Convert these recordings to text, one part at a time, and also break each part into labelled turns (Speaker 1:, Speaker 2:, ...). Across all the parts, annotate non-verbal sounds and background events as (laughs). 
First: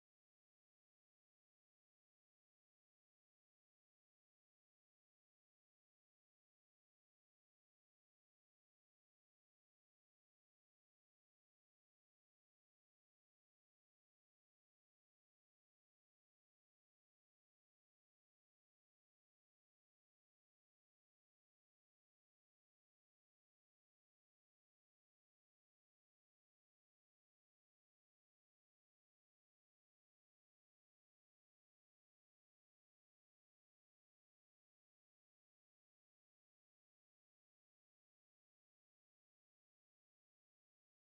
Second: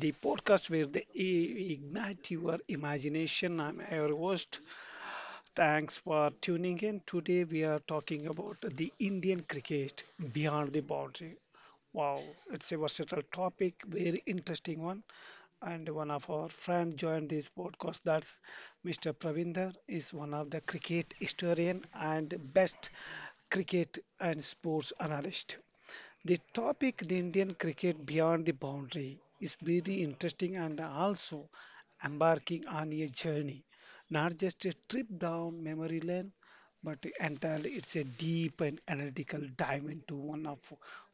Speaker 1: the podcast where they ignite your imagination. I'm your host. Thanks for tuning in. Today we are talking about the Indian cricket beyond the boundary. Wow, it's a versatile topic, very interesting one. And one of our friends joined this podcast. That's Mr. Pravinder is one of the cricket historian and best cricket and sports analyst. The topic, the Indian cricket beyond the boundary, is very interesting and also embarking on a journey. Not just a trip down memory lane, but entirely it's a deep and analytical dive into one of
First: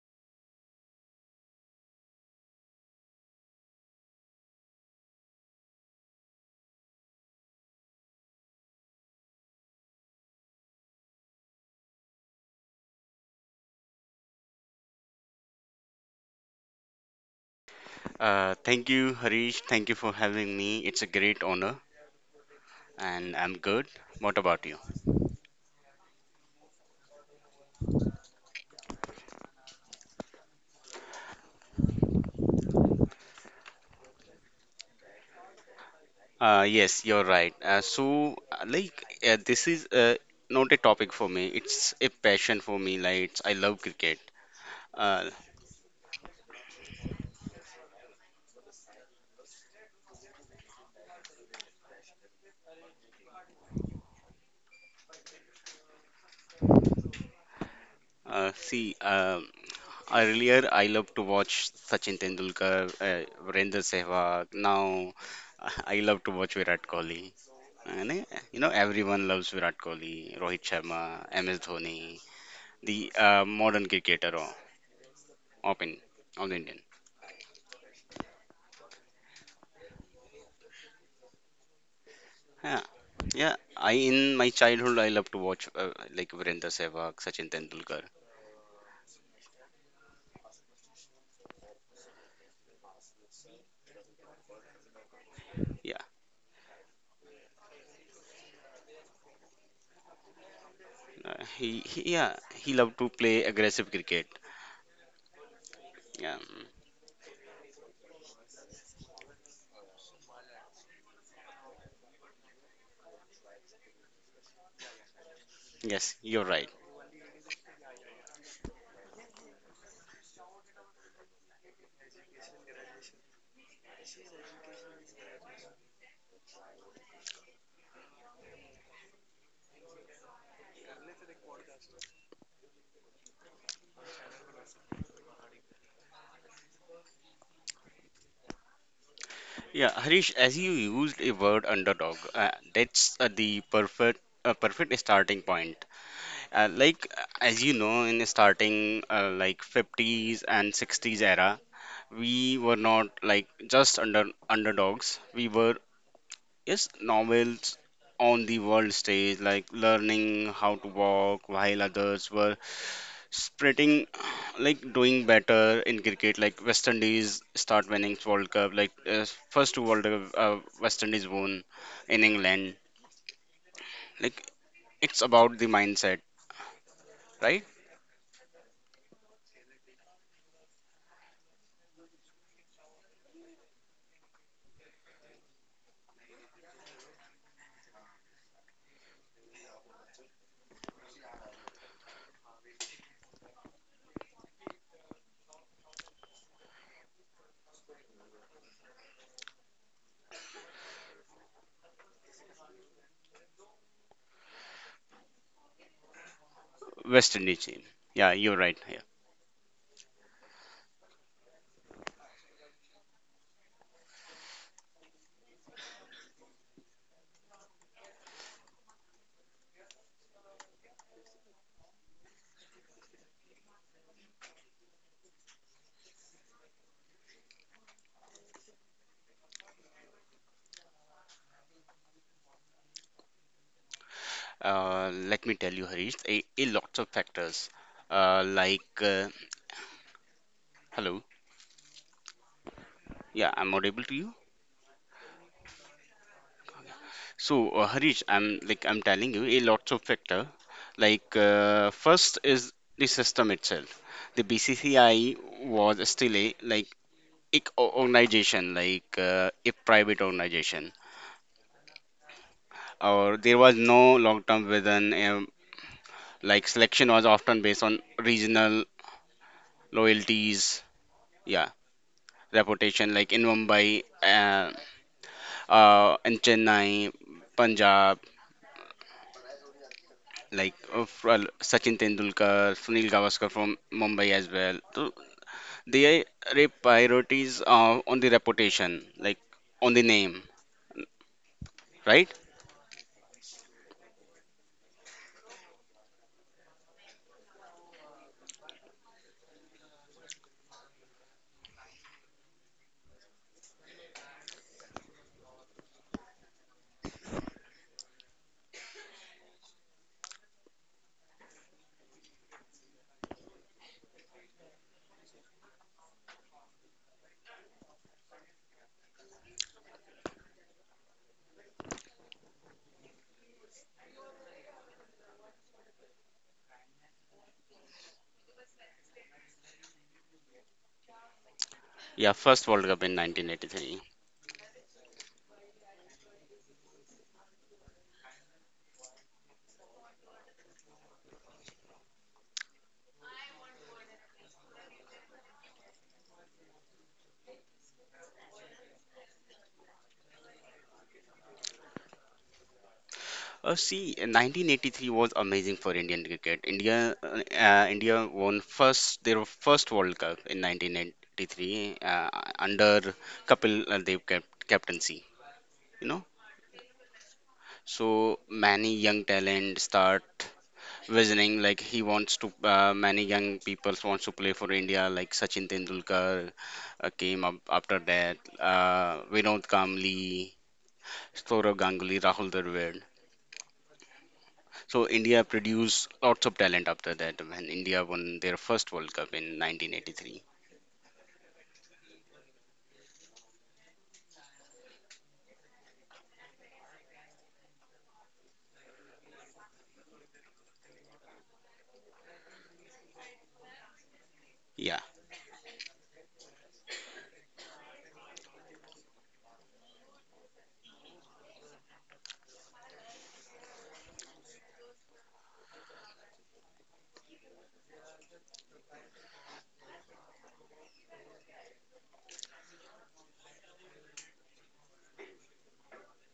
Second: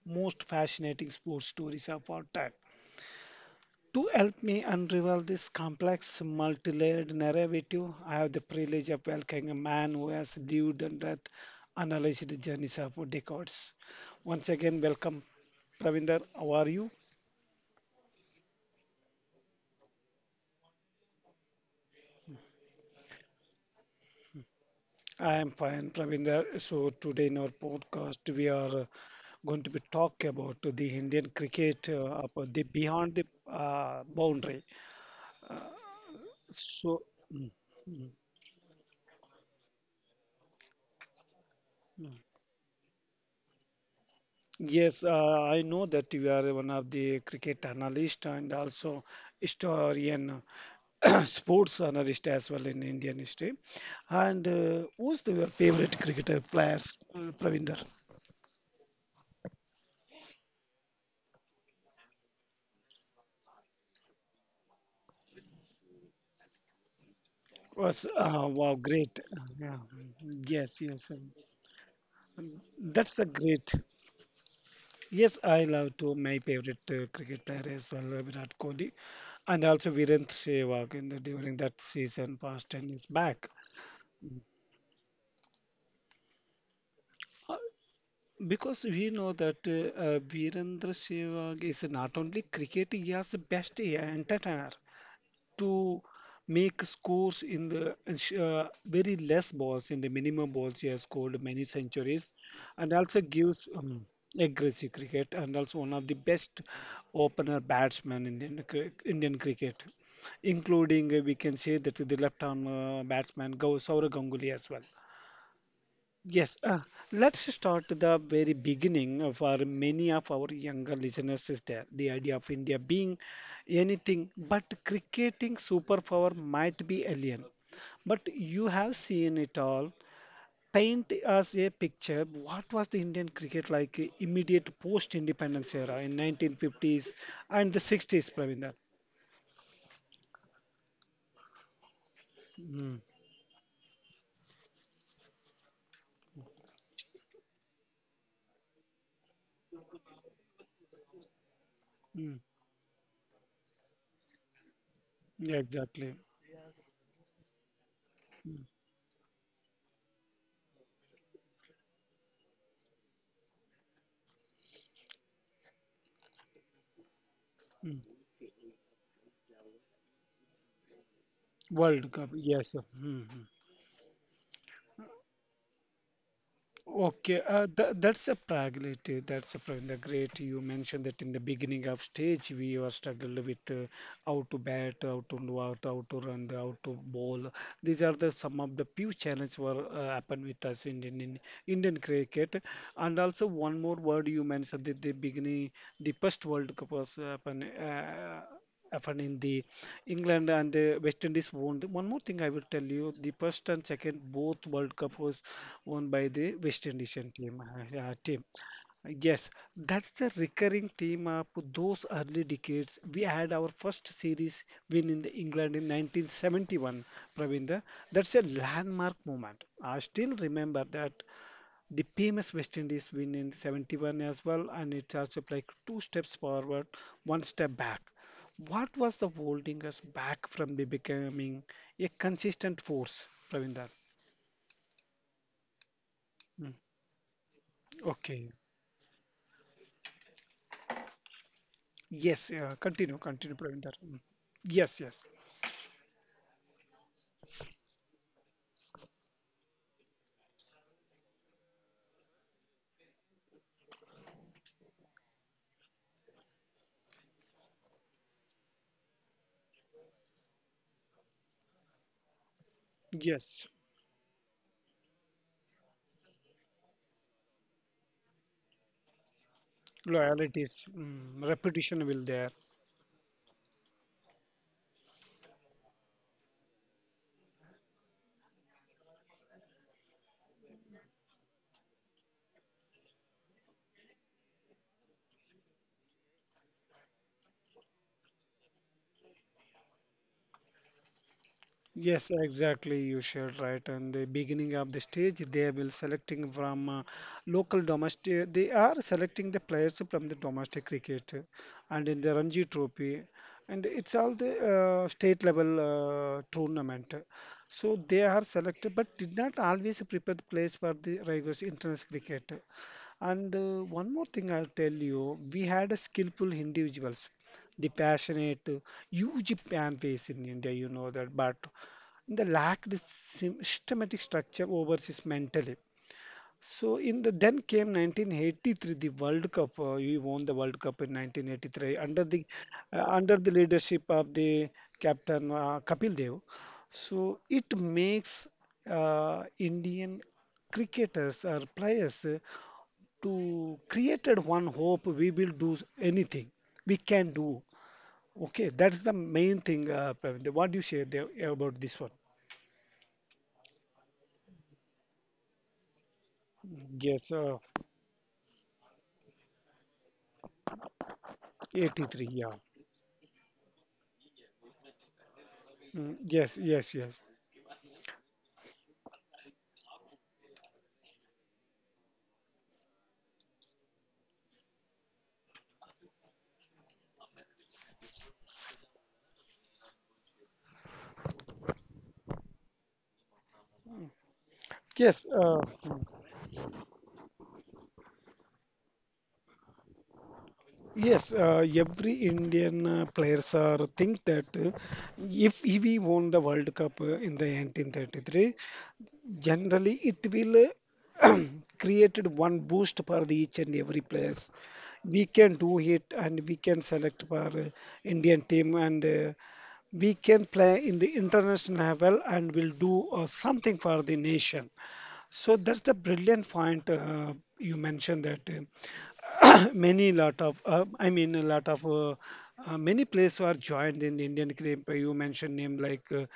Speaker 1: most fascinating sports stories of our time. To help me unravel this complex, multi layered narrative, I have the privilege of welcoming a man who has lived and death analyzed the journeys of decades. Once again, welcome, Pravinder. How are you?
Speaker 2: Thank you, Harish. Thank you for having me. It's a great honor, and I'm good. What about you?
Speaker 1: I am fine, Pravinder. So, today in our podcast, we are going to be talk about the Indian cricket up the beyond the boundary. Uh, so,
Speaker 2: Yes, you're
Speaker 1: mm,
Speaker 2: right.
Speaker 1: mm.
Speaker 2: So, like, This is not a topic for me. It's a passion for me. Like, I love cricket.
Speaker 1: Yes,
Speaker 2: Uh,
Speaker 1: I know that you are one of the cricket analyst and also historian, (clears throat) sports analyst as well in Indian history. And who's the, your favorite cricketer players, Pravinder?
Speaker 2: uh, see, um, Earlier I loved to watch Sachin Tendulkar, Virendra Sehwag. Now, (laughs) I love to watch Virat Kohli.
Speaker 1: Was
Speaker 2: And, uh,
Speaker 1: Wow, great.
Speaker 2: Everyone loves
Speaker 1: Yeah.
Speaker 2: Virat Kohli, Rohit
Speaker 1: Yes,
Speaker 2: Sharma,
Speaker 1: yes.
Speaker 2: MS Dhoni, the
Speaker 1: That's a great.
Speaker 2: modern cricketer.
Speaker 1: Yes, I love
Speaker 2: Open
Speaker 1: to my
Speaker 2: all Indian.
Speaker 1: favorite cricket player as well, Virat Kohli, and also Virendra Sehwag in the during that season past
Speaker 2: Yeah,
Speaker 1: 10 years back.
Speaker 2: yeah. I In my childhood I love to watch like Virendra Sehwag, Sachin
Speaker 1: Uh,
Speaker 2: Tendulkar.
Speaker 1: Because we know that Virendra Sehwag is not only cricket, he has the best entertainer
Speaker 2: Yeah,
Speaker 1: to make scores in the very less balls, in the minimum balls, he has scored many centuries
Speaker 2: he
Speaker 1: and
Speaker 2: loved to
Speaker 1: also
Speaker 2: play
Speaker 1: gives
Speaker 2: aggressive cricket.
Speaker 1: aggressive cricket and also one of the
Speaker 2: Yeah,
Speaker 1: best
Speaker 2: mm,
Speaker 1: opener batsmen in Indian, Indian cricket, including we can say that the left-arm batsman Saurav Ganguly as well.
Speaker 2: yes, you're
Speaker 1: Yes,
Speaker 2: right.
Speaker 1: let's start the very beginning of our many of our younger listeners is there. The idea of India being anything but cricketing superpower might be alien. But you have seen it all. Paint us a picture. What was the Indian cricket like immediate post-independence era in 1950s and the 60s, Pravinder?
Speaker 2: Yeah, Harish, as you used a word underdog,
Speaker 1: Mm,
Speaker 2: that's the perfect a perfect starting point. As you know, in the starting like 50s and 60s era,
Speaker 1: mm,
Speaker 2: we were not like just underdogs. We
Speaker 1: yeah,
Speaker 2: were.
Speaker 1: exactly.
Speaker 2: Yes, novels on the
Speaker 1: Mm,
Speaker 2: world stage, like learning how to walk while others were spreading, (sighs) like doing better in cricket. Like West Indies start
Speaker 1: mm.
Speaker 2: winning World Cup, first two World Cup, West Indies won
Speaker 1: World
Speaker 2: in
Speaker 1: Cup, yes.
Speaker 2: England.
Speaker 1: Mm, mm.
Speaker 2: Like it's about the mindset,
Speaker 1: Okay,
Speaker 2: right?
Speaker 1: that's a pragmatic. Great. You mentioned that in the beginning of stage, we were struggled with how to bat, how to know out, how to run, how to bowl. These are the some of the few challenges were happen with us in Indian cricket. And also one more word you mentioned at the beginning, the first World Cup was happen in the England and West Indies won. One more thing I will tell you: the first and second both World Cup was won by the West Indian
Speaker 2: West
Speaker 1: team.
Speaker 2: Indies team.
Speaker 1: Uh, uh,
Speaker 2: Yeah,
Speaker 1: team.
Speaker 2: you're right. Yeah.
Speaker 1: Yes, that's the recurring theme of those early decades. We had our first series win in the England in 1971, Pravinda. That's a landmark moment. I still remember that the famous West Indies win in 71 as well, and it's also like two steps forward, one step back. What was the holding us back from the becoming a consistent force, Pravinder?
Speaker 2: Let me tell you, Harish, a
Speaker 1: Mm,
Speaker 2: lots of factors. Uh,
Speaker 1: okay.
Speaker 2: like, uh, Hello.
Speaker 1: Yes, continue,
Speaker 2: Yeah,
Speaker 1: continue,
Speaker 2: I'm
Speaker 1: Pravinder.
Speaker 2: audible to
Speaker 1: Mm.
Speaker 2: you.
Speaker 1: Yes, yes,
Speaker 2: Harish, I'm telling you a lots of factor. First is the system itself. The BCCI was still a like organization, a private organization, or there
Speaker 1: yes.
Speaker 2: was no long-term vision. Like selection was often based on regional
Speaker 1: Loyalties,
Speaker 2: loyalties, yeah,
Speaker 1: repetition will there.
Speaker 2: reputation. Like in Mumbai, in Chennai, Punjab. Sachin Tendulkar, Sunil Gavaskar from Mumbai as well. So they are priorities on the reputation, like on the name,
Speaker 1: Yes,
Speaker 2: right?
Speaker 1: exactly. You shared right. And the beginning of the stage, they will selecting from local domestic. They are selecting the players from the domestic cricket and in the Ranji Trophy, and it's all the state level tournament. So they are selected, but did not always prepare the players for the rigorous international cricket. And one more thing I'll tell you, we had a skillful individuals, the passionate, huge fan base in India, you know that, but they lacked systematic structure overseas mentally. So in the then came 1983, the World Cup. We won the World Cup in 1983 under
Speaker 2: Yeah,
Speaker 1: the
Speaker 2: first World
Speaker 1: uh,
Speaker 2: Cup in
Speaker 1: under the
Speaker 2: 1983.
Speaker 1: leadership of the captain Kapil Dev. So it makes Indian cricketers or players to created one hope. We will do anything. We can do. Okay, that's the main thing. Praveen. What do you say there about this one?
Speaker 2: See, 1983 was amazing for Indian cricket.
Speaker 1: Yes.
Speaker 2: India won first their first World Cup in 1983
Speaker 1: 83, yeah.
Speaker 2: under Kapil Dev captaincy. You
Speaker 1: Mm,
Speaker 2: know,
Speaker 1: yes, yes, yes,
Speaker 2: so many young talent start visioning like he wants to many young people wants to play for India like Sachin Tendulkar came up after that Vinod Kamli, Saurav Ganguly, Rahul Dravid. So
Speaker 1: yes,
Speaker 2: India
Speaker 1: mm,
Speaker 2: produced lots of talent after that when India won their first World Cup in 1983.
Speaker 1: yes, every indian players are think that if we won the world cup in the 1933, generally it will uh, (clears throat) created one boost for the each and every players.
Speaker 2: Yeah.
Speaker 1: We can do it, and we can select for indian team, and we can play in the international level and will do something for the nation. So that's the brilliant point you mentioned that (coughs) many lot of I mean a lot of many players were joined in Indian cricket. You mentioned name like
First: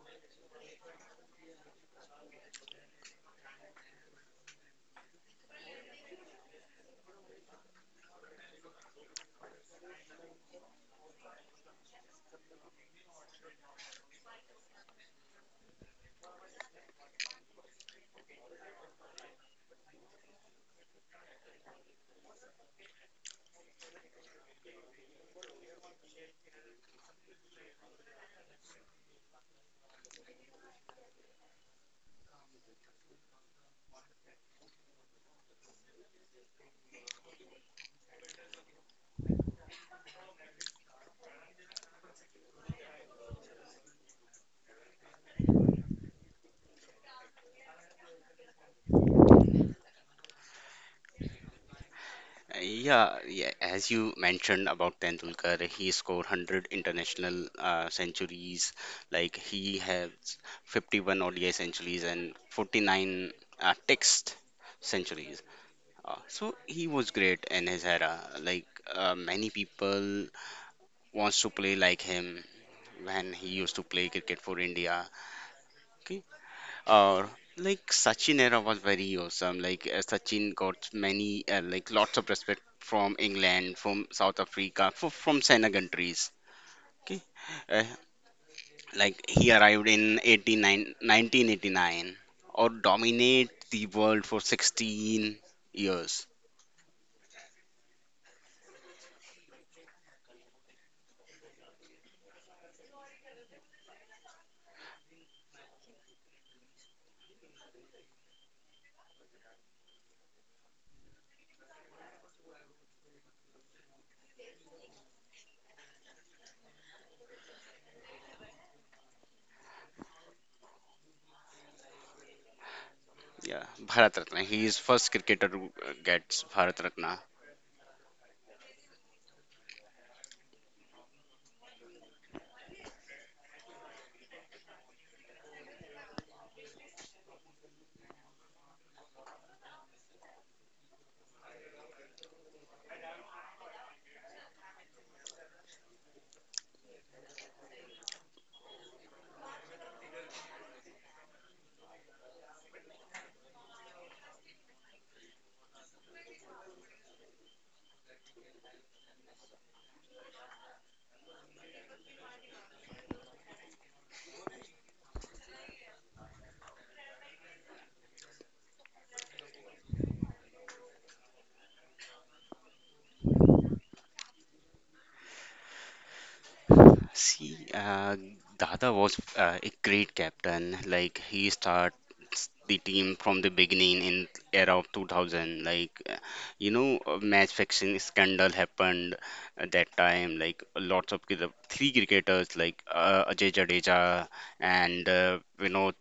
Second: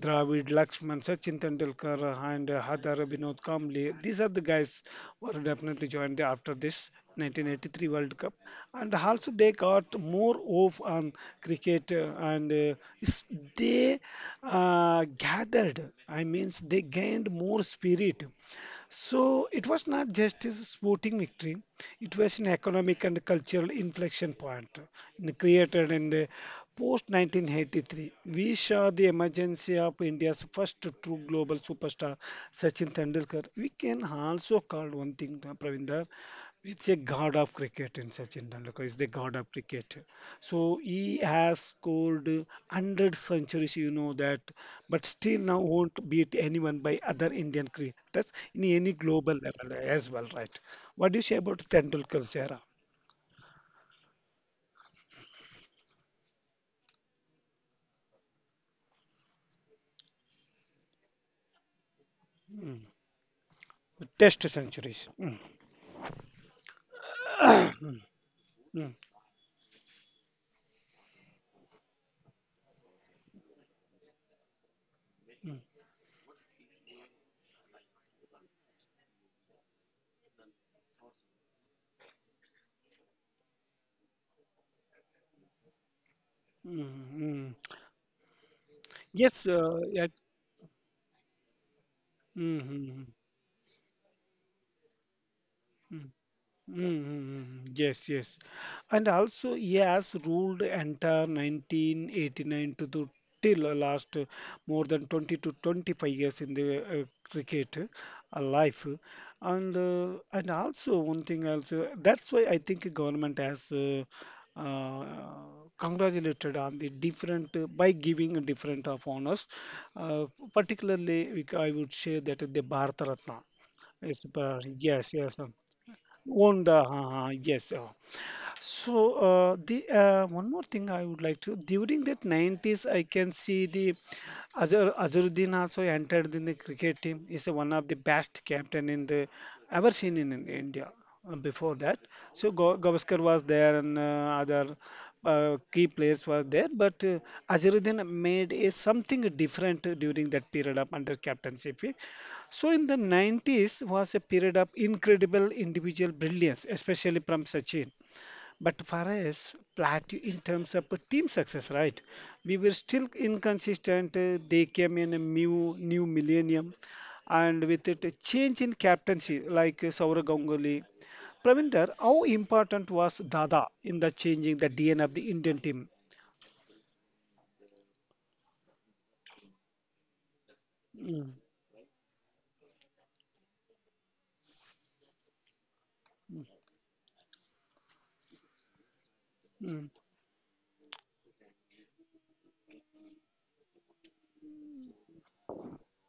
Speaker 1: Dravid, Lakshman, Sachin Tendulkar, and Hadar Vinod Kamble. These are the guys were definitely joined after this 1983 World Cup, and also they got more of on cricket and is- they gathered. I means they gained more spirit, so it was not just a sporting victory, it was an economic and cultural inflection point created in the post 1983. We saw the emergence of India's first true global superstar, Sachin Tendulkar. We can also call one thing, Pravinder, it's a god of cricket in Sachin Tendulkar, is the god of cricket. So he has scored 100 centuries, you know that, but still now won't beat anyone by other Indian cricketers in any global level as well, right? What do you say about Tendulkar's era?
Speaker 2: Yeah, yeah, as you mentioned about Tendulkar, he scored 100 international centuries. Like he has 51 ODI centuries and 49 text
Speaker 1: Test centuries. Mm,
Speaker 2: centuries. So he was great in his era.
Speaker 1: mm,
Speaker 2: Many people wants to play like him when he used to play cricket for India. Okay, uh, like Sachin era was very awesome. Sachin got many, like lots of respect from England, from South Africa, from China countries.
Speaker 1: mm,
Speaker 2: Okay,
Speaker 1: mm.
Speaker 2: uh, like
Speaker 1: Yes,
Speaker 2: he arrived
Speaker 1: yeah.
Speaker 2: in 89, 1989,
Speaker 1: Mm,
Speaker 2: or
Speaker 1: mm, mm.
Speaker 2: dominate the world for 16
Speaker 1: Mm.
Speaker 2: years.
Speaker 1: Mm-hmm. Yes, yes. And also, he has ruled entire 1989 to the till last, more than 20 to 25 years in the cricket life. And also one thing also that's why I think government has uh, congratulated on the different by giving different of honors. Uh, Particularly, I would say that the Bharat Ratna.
Speaker 2: Yeah, Bharat
Speaker 1: Yes,
Speaker 2: Ratna. He
Speaker 1: but
Speaker 2: is first
Speaker 1: yes, yes.
Speaker 2: cricketer who gets Bharat
Speaker 1: Wonder.
Speaker 2: Ratna.
Speaker 1: Yes, so the one more thing I would like to during that 90s I can see the Azharuddin also entered in the cricket team. He's one of the best captain in the ever seen in India. Before that, so Gavaskar was there and other key players were there, but Azharuddin made a something different during that period of under captainship. So in the 90s was a period of incredible individual brilliance, especially from Sachin. But for us, plateau in terms of team success, right? We were still inconsistent. They came in a new millennium, and with it, a change in captaincy, like Saurav Ganguly. Pravinder, how important was Dada in the changing the DNA of the Indian team?
Speaker 2: See, Dada was a great captain. Like
Speaker 1: Mm,
Speaker 2: he starts the team from the beginning in era of 2000.
Speaker 1: mm,
Speaker 2: You know, a match fixing scandal happened at
Speaker 1: mm.
Speaker 2: that time. Like lots of three cricketers like Ajay Jadeja and Vinod,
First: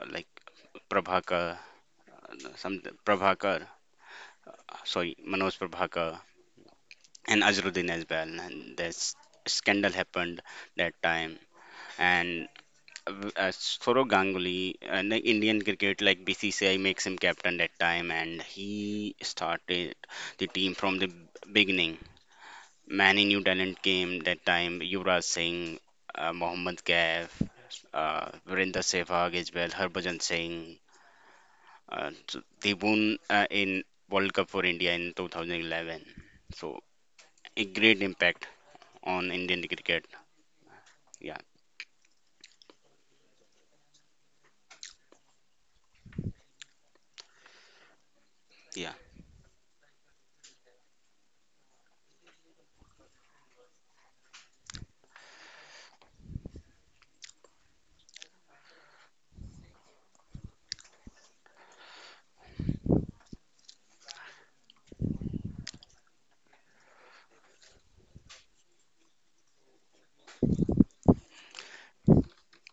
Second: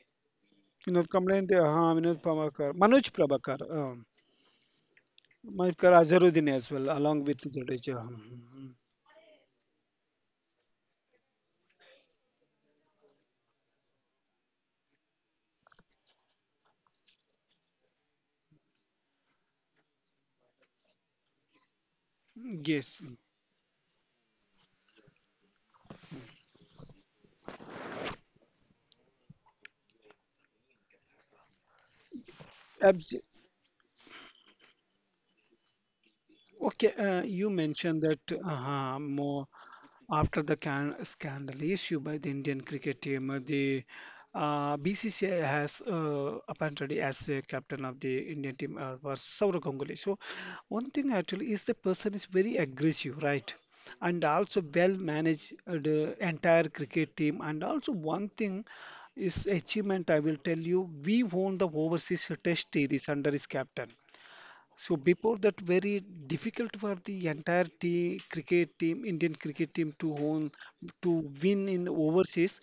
Speaker 2: like
Speaker 1: Vinod Kamble
Speaker 2: Prabhakar,
Speaker 1: हाँ Vinod
Speaker 2: uh,
Speaker 1: Prabhakar
Speaker 2: some
Speaker 1: Manoj
Speaker 2: Prabhakar,
Speaker 1: Prabhakar हाँ,
Speaker 2: sorry, Manoj
Speaker 1: Manoj Prabhakar
Speaker 2: Prabhakar
Speaker 1: Azharuddin as well along with
Speaker 2: and Azruddin
Speaker 1: Jadeja
Speaker 2: as
Speaker 1: हाँ,
Speaker 2: well.
Speaker 1: हाँ,
Speaker 2: And this scandal happened that time and Sourav Ganguly, an Indian cricket like BCCI makes him captain that time, and he started the team from the beginning.
Speaker 1: हाँ. Yes.
Speaker 2: Many new talent came that time. Yuvraj Singh, Mohammad Kaif, Virender Sehwag as well, Harbhajan Singh. So they won in World Cup for India in 2011. So
Speaker 1: Okay, you
Speaker 2: a great
Speaker 1: mentioned that
Speaker 2: impact on
Speaker 1: more
Speaker 2: Indian cricket.
Speaker 1: after the can
Speaker 2: Yeah,
Speaker 1: scandal issue by the Indian cricket team, the BCCI has appointed as a captain of the Indian team
Speaker 2: yeah.
Speaker 1: was Sourav Ganguly. So one thing actually is the person is very aggressive, right? And also well managed the entire cricket team. And also one thing is achievement I will tell you, we won the overseas test series under his captain. So before that, very difficult for the entire team, cricket team, Indian cricket team to own, to win in overseas.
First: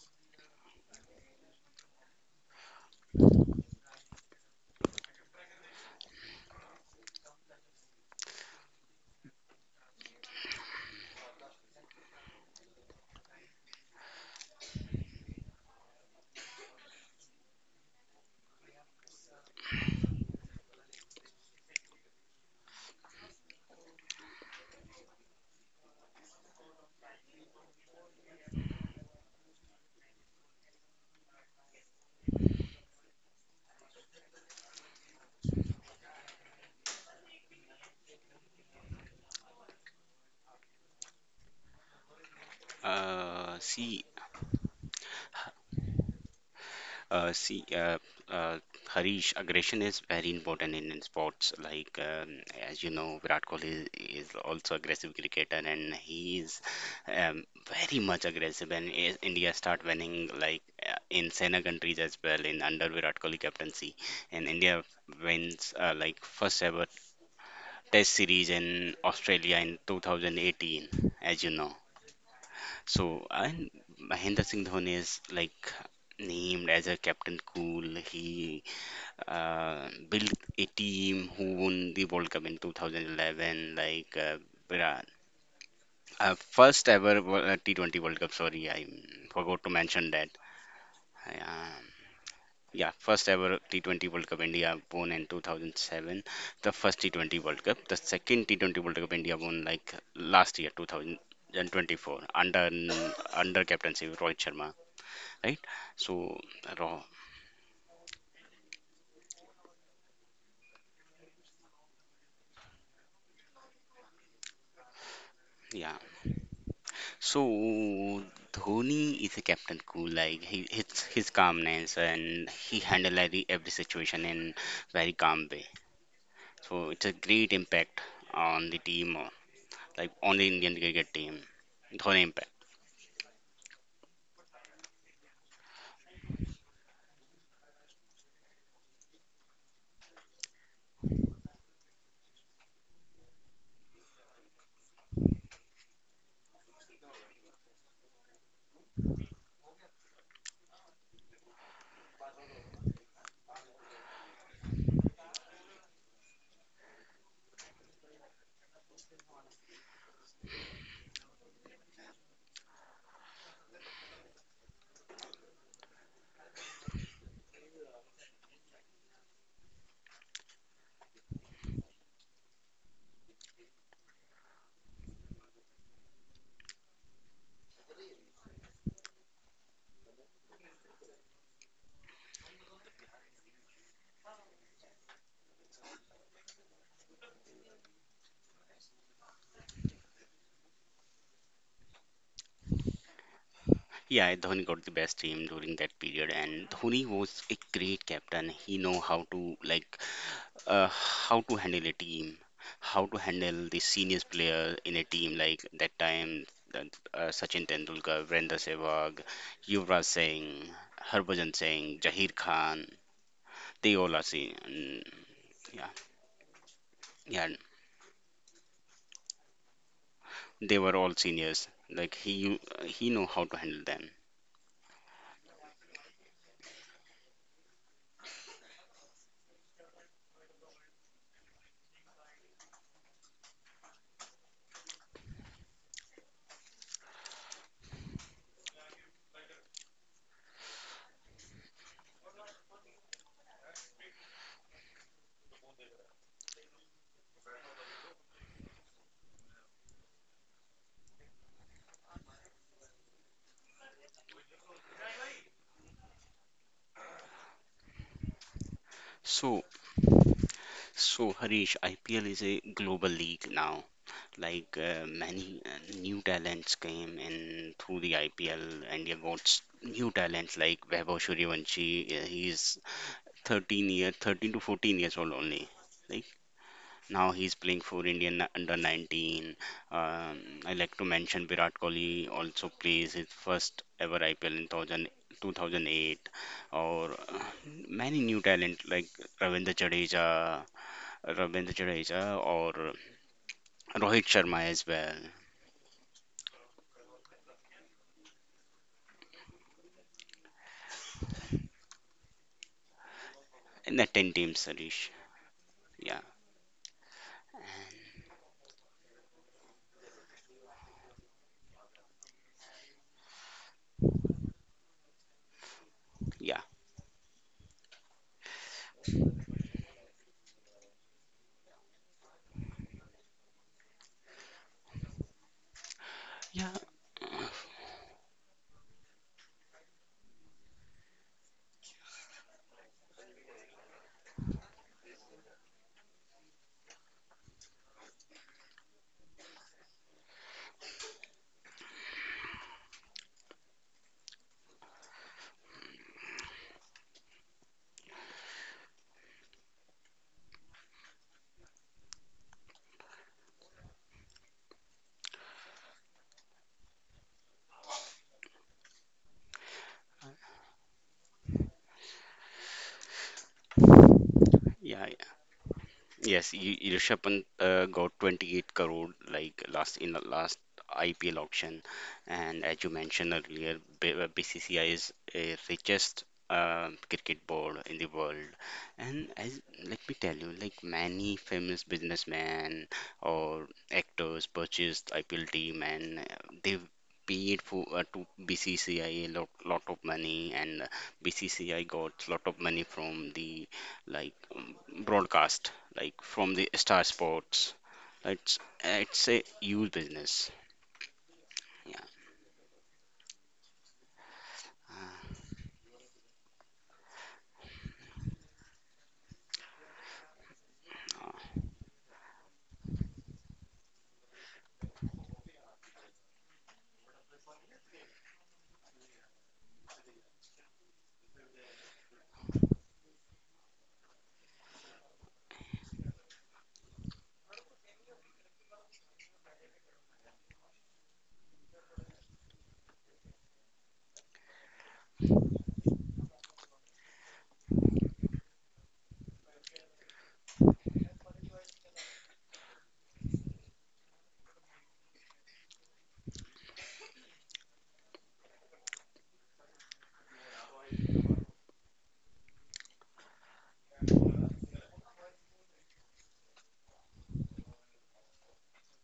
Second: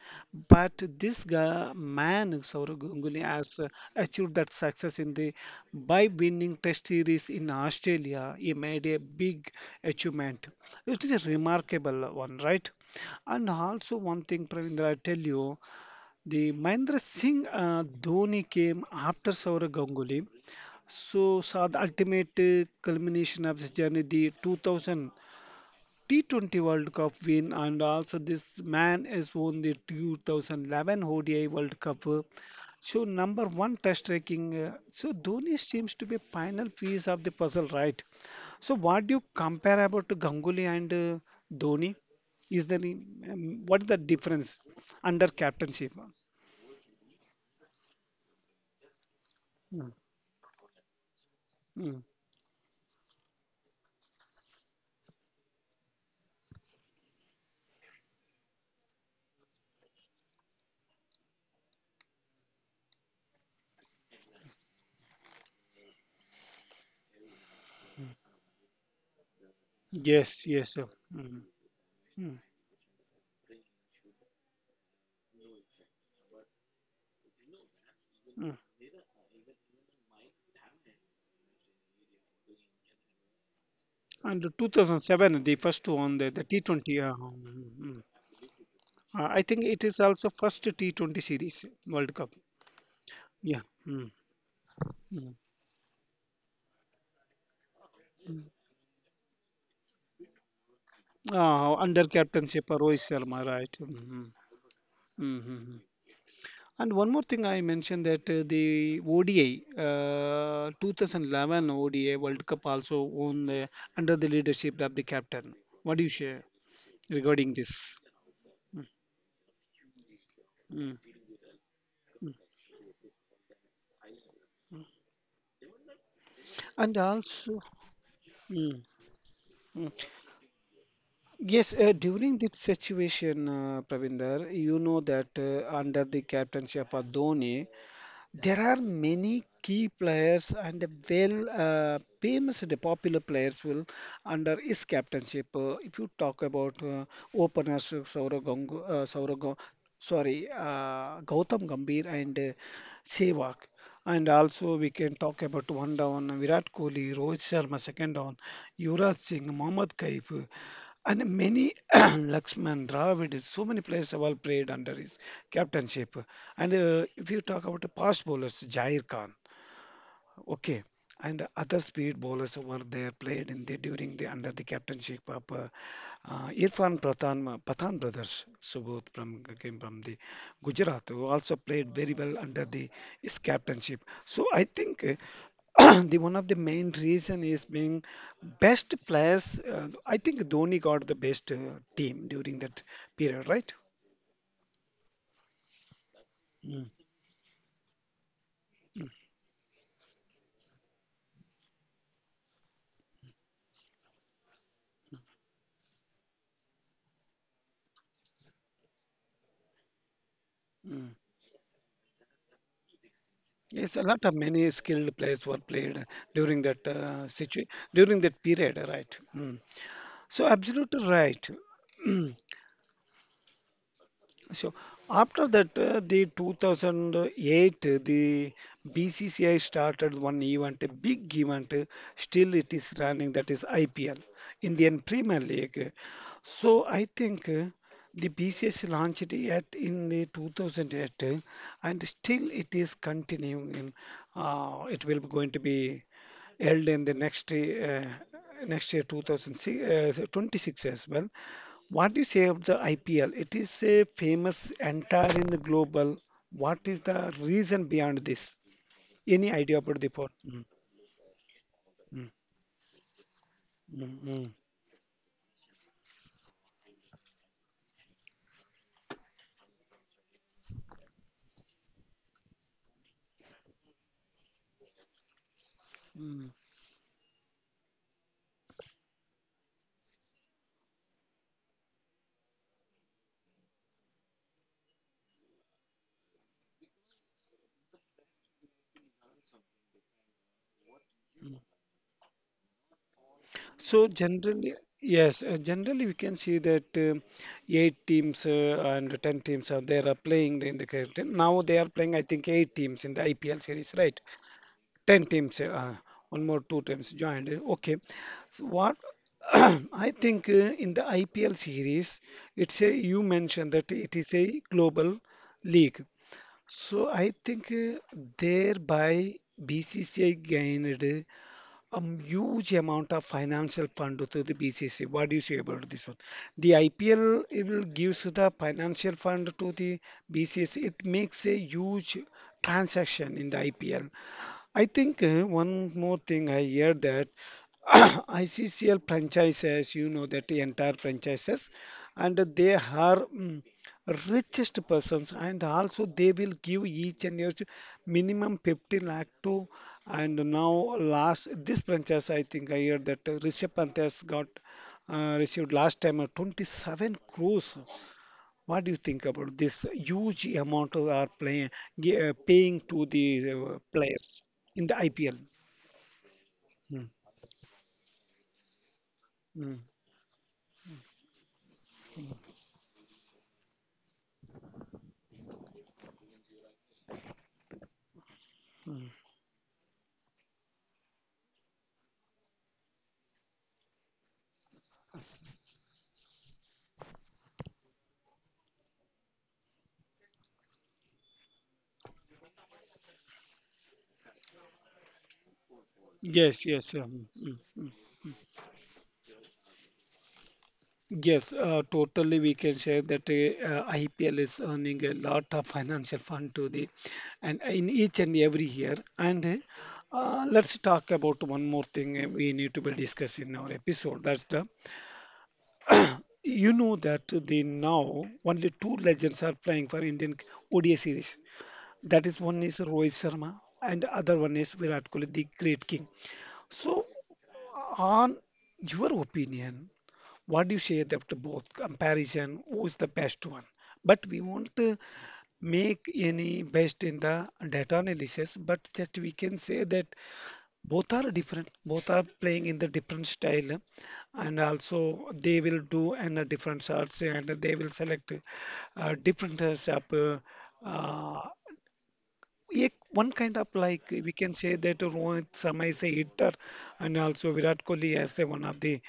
Speaker 1: But this guy, man, Saurav Ganguly has achieved that success in the by winning Test series in Australia. He made a big achievement. It is a remarkable one, right? And also one thing, Pravindra, I tell you, the Mahendra Singh Dhoni came after Saurav Ganguly. So, saw the ultimate culmination of this journey, the 2000 T20 World Cup win, and also this man has won the 2011 ODI World Cup. So, number one test ranking. So, Dhoni seems to be final piece of the puzzle, right? So, what do you compare about to Ganguly and Dhoni? Is there any,
Speaker 2: Uh,
Speaker 1: what is the
Speaker 2: see,
Speaker 1: difference under captainship?
Speaker 2: Uh, see, uh, uh, Harish, aggression
Speaker 1: Mm,
Speaker 2: is very important in sports.
Speaker 1: mm.
Speaker 2: As you know, Virat Kohli is also aggressive cricketer, and he is um, very much aggressive. India start winning like in Sena countries as well in under Virat Kohli captaincy, and India wins like first ever Test series in Australia in
Speaker 1: Yes, yes, sir.
Speaker 2: 2018,
Speaker 1: Mm,
Speaker 2: as you know.
Speaker 1: mm,
Speaker 2: So, and Mahendra Singh Dhoni is like named as a Captain Cool.
Speaker 1: mm.
Speaker 2: He built a team who won the World Cup in 2011.
Speaker 1: And
Speaker 2: Virat-
Speaker 1: 2007, the first one, the, the
Speaker 2: First
Speaker 1: T20.
Speaker 2: ever
Speaker 1: Mm,
Speaker 2: T20
Speaker 1: mm.
Speaker 2: World Cup. Sorry, I
Speaker 1: I
Speaker 2: forgot
Speaker 1: think
Speaker 2: to
Speaker 1: it is
Speaker 2: mention
Speaker 1: also
Speaker 2: that.
Speaker 1: first T20 series
Speaker 2: Um,
Speaker 1: World Cup.
Speaker 2: yeah, first ever
Speaker 1: Yeah.
Speaker 2: T20
Speaker 1: Mm,
Speaker 2: World Cup India won in
Speaker 1: mm.
Speaker 2: 2007. The first T20 World Cup. The second T20 World Cup India won like last year,
Speaker 1: Under
Speaker 2: 2024, under
Speaker 1: captainship of Rohit Sharma, right?
Speaker 2: captaincy of
Speaker 1: Mm-hmm.
Speaker 2: Rohit Sharma, right?
Speaker 1: Mm-hmm.
Speaker 2: So
Speaker 1: And
Speaker 2: raw,
Speaker 1: one more thing I mentioned that the ODI, 2011 ODI World Cup also won under the leadership of the captain. What
Speaker 2: yeah.
Speaker 1: do you share
Speaker 2: So
Speaker 1: regarding this? Mm,
Speaker 2: Dhoni is a captain cool, like he
Speaker 1: mm,
Speaker 2: his calmness
Speaker 1: mm.
Speaker 2: and he handle every situation in very calm way. So
Speaker 1: And
Speaker 2: it's a great
Speaker 1: also,
Speaker 2: impact on
Speaker 1: mm,
Speaker 2: the team,
Speaker 1: mm.
Speaker 2: like on the Indian cricket team.
Speaker 1: Yes,
Speaker 2: Dhoni
Speaker 1: during
Speaker 2: impact.
Speaker 1: this situation, Pravinder, you know that under the captaincy of Dhoni, there are many key players and the well famous the popular players will under his captainship. If you talk about openers Saurav Gangu, Saurav Ga- sorry, Gautam Gambhir and Sehwag. And also we can talk about one down Virat Kohli, Rohit Sharma second down, Yuvraj Singh, Mohammad Kaif. And many (clears throat) Lakshman, Dravid, is so many players have all played under his captainship. And if you talk about the past bowlers, Jair Khan, okay, and other speed bowlers who were there played in the during the under the captainship of Irfan Prathan, Pathan brothers, Subodh from came from the Gujarat, who also played very well under the his captainship. So I think. (clears throat) The one of the main reason is being best players. I think Dhoni got the best team during that period, right?
Speaker 2: Yeah, Dhoni got the best team during that period, and
Speaker 1: Mm,
Speaker 2: Dhoni was a great captain. He know how to like how to handle a team, how to handle the seniors player in a team like that time that, Sachin Tendulkar, Virendra Sehwag, Yuvraj Singh,
Speaker 1: mm.
Speaker 2: Harbhajan Singh, Jahir Khan.
Speaker 1: Yes,
Speaker 2: They
Speaker 1: a
Speaker 2: all
Speaker 1: lot
Speaker 2: are
Speaker 1: of many
Speaker 2: seen.
Speaker 1: skilled players were
Speaker 2: Yeah,
Speaker 1: played during that
Speaker 2: yeah,
Speaker 1: situ during that period, right? Mm. So
Speaker 2: they were
Speaker 1: absolutely
Speaker 2: all
Speaker 1: right.
Speaker 2: seniors. Like
Speaker 1: (clears throat)
Speaker 2: he, he know how to handle them.
Speaker 1: So after that, the 2008, the BCCI started one event, a big event. Still, it is running. That is IPL, Indian Premier League. So I think the BCCI launched it in the 2008, and still it is continuing. It will be going to be held in the next next year 2026 as well. What is you say of the IPL? It is a famous entire in the global. What is the reason behind this? Any
Speaker 2: So,
Speaker 1: idea about the point? Mm,
Speaker 2: so Harish, IPL
Speaker 1: mm,
Speaker 2: is a global league now.
Speaker 1: mm, mm,
Speaker 2: Many new talents came in through the IPL. India got new talents like Vaibhav Suryavanshi. He's 13 year, 13 to 14 years old only. Like
Speaker 1: mm.
Speaker 2: now he's playing for Indian under 19. Um, I like to mention Virat Kohli also plays his first ever IPL in two thousand eight, or many new talent like Ravindra Jadeja, Ravindra Jadeja or
Speaker 1: So
Speaker 2: Rohit Sharma
Speaker 1: generally,
Speaker 2: as well.
Speaker 1: yes, generally we can see that eight teams and ten teams are there are playing in the current. Now they are playing, I think, eight teams in the IPL series,
Speaker 2: In the
Speaker 1: right?
Speaker 2: 10 teams, Sarish.
Speaker 1: 10 teams,
Speaker 2: Yeah,
Speaker 1: one more two teams joined. Okay. So what (clears throat) I think in the IPL series, you mentioned that it is a global league.
Speaker 2: yeah,
Speaker 1: So I think thereby BCCI gained a huge amount of financial fund to the BCCI. What do you say about this one?
Speaker 2: yeah,
Speaker 1: The IPL it will gives the financial fund to the BCCI. It makes a huge transaction in the IPL. I think one more thing I hear that (clears throat) ICCL franchises, you know, that the entire franchises, and they are richest persons, and also they will give each and each minimum 50 lakh to. And now, last this franchise, I think I hear that Rishabh Pant has got received last time 27 crores. What do you think about this huge amount of are playing paying to the players in the
Speaker 2: yeah.
Speaker 1: IPL? Mm,
Speaker 2: Rishabh Pant got 28 crore like
Speaker 1: mm.
Speaker 2: last in the last IPL auction, and as you mentioned earlier, BCCI is a richest cricket board in the world. And as let me tell you, like many famous businessmen or actors purchased IPL team, and they paid for to BCCI lot of money, and BCCI got lot of money from the like um, broadcast like from
Speaker 1: Yes,
Speaker 2: the
Speaker 1: yes, yeah,
Speaker 2: Star
Speaker 1: mm, mm,
Speaker 2: Sports.
Speaker 1: mm.
Speaker 2: It's a huge business.
Speaker 1: Yes.
Speaker 2: Yeah.
Speaker 1: Totally, we can say that IPL is earning a
Speaker 2: Uh,
Speaker 1: lot of financial fund to the, and in each and every year. And let's talk about one more thing we need to be discussing in our episode. That's the you know that the now only two legends are playing for Indian ODI series. That is one is Rohit Sharma and other one is Virat Kohli, the great king. So, on your opinion, what do you say that the both comparison? Who is the best one? But we won't make any based in the data analysis, but just we can say that both are different. Both are playing in the different style, and also they will do and different shots, and they will select uh, different uh, sub, uh, uh, yeah, one kind of like we can say that Rohit Sharma is a hitter, and also Virat Kohli as a one of the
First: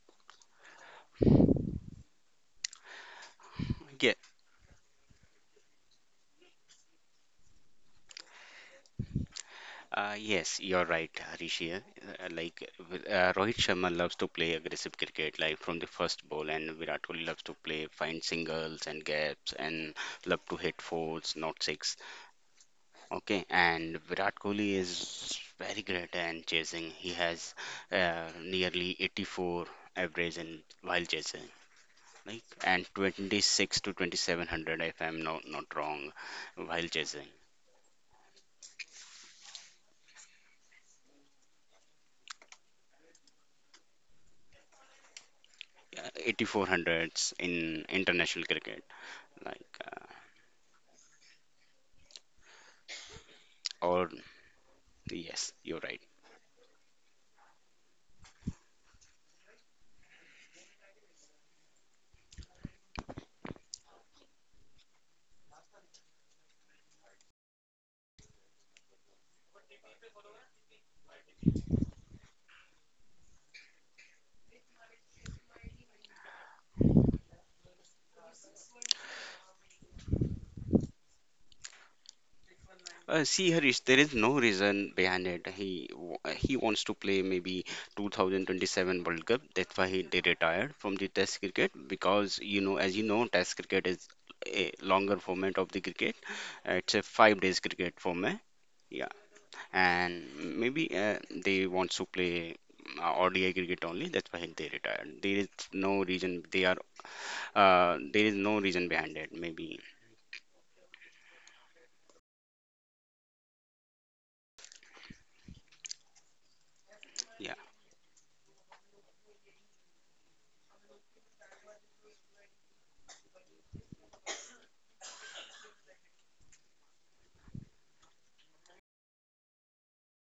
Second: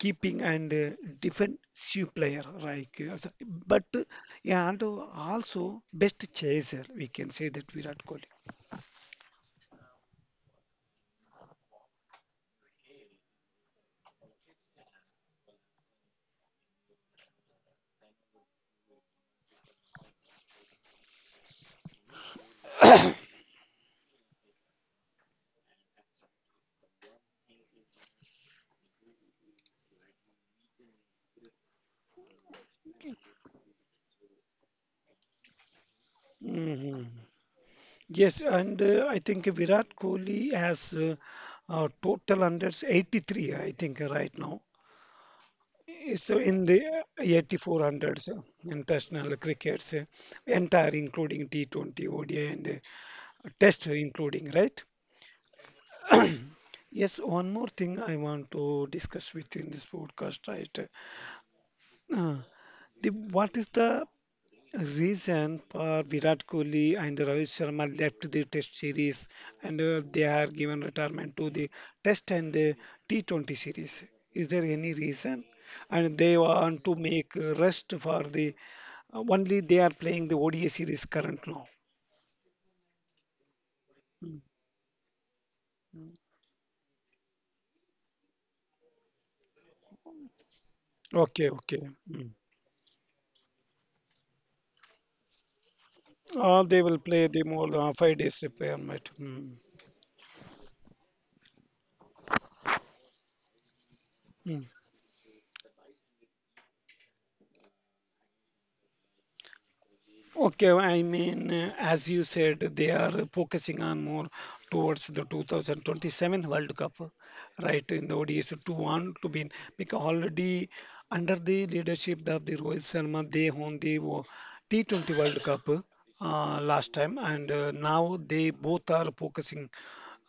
Speaker 1: keeping and defensive player, right? Yes. But
Speaker 2: yeah.
Speaker 1: yeah, and also best chaser, we can say that Virat Kohli.
Speaker 2: Yes, you're right, Rishi. Rohit Sharma loves to play aggressive cricket, like from the first ball, and Virat Kohli loves to play find singles and gaps, and love to hit fours, not six. Okay, and Virat Kohli is very great and chasing. He has nearly 84 average in while chasing, like and 26 to 2700 if I'm not wrong while
Speaker 1: Hmm.
Speaker 2: chasing,
Speaker 1: Yes, and I think Virat Kohli has total under 83, I think, right now. So in the
Speaker 2: 8,400s in
Speaker 1: 8400s,
Speaker 2: international cricket.
Speaker 1: international
Speaker 2: Like
Speaker 1: crickets, entire including T20, ODI and test
Speaker 2: or
Speaker 1: including, right?
Speaker 2: Yes, you're right.
Speaker 1: Yes, one more thing I want to discuss with you in this podcast, right? Uh, the, what is the reason for Virat Kohli and Rohit Sharma left the test series and they are given retirement to the test and the T20 series? Is there any reason? And they want to make rest for the. Only they are playing the ODI series current now.
Speaker 2: See, Harish, there is no
Speaker 1: Mm.
Speaker 2: reason behind it. He wants to play maybe 2027 World Cup. That's why he they retired from the test
Speaker 1: Okay,
Speaker 2: cricket.
Speaker 1: okay.
Speaker 2: Because
Speaker 1: Mm.
Speaker 2: as you know, test cricket is a longer format of the cricket.
Speaker 1: Or they
Speaker 2: It's a
Speaker 1: will play
Speaker 2: five
Speaker 1: the
Speaker 2: days
Speaker 1: more
Speaker 2: cricket
Speaker 1: five
Speaker 2: format.
Speaker 1: days repair.
Speaker 2: Yeah,
Speaker 1: Mm.
Speaker 2: and maybe they want to play ODI cricket only. That's why they
Speaker 1: Mm.
Speaker 2: retired. There is no reason. They are. There is no reason behind it. Maybe.
Speaker 1: Okay, I mean, as you said, they are focusing on more towards the 2027 World Cup,
Speaker 2: Yeah.
Speaker 1: right? In the ODS to want to be because already under the leadership of the Rohit Sharma, they won the T20 World Cup last time, and now they both are focusing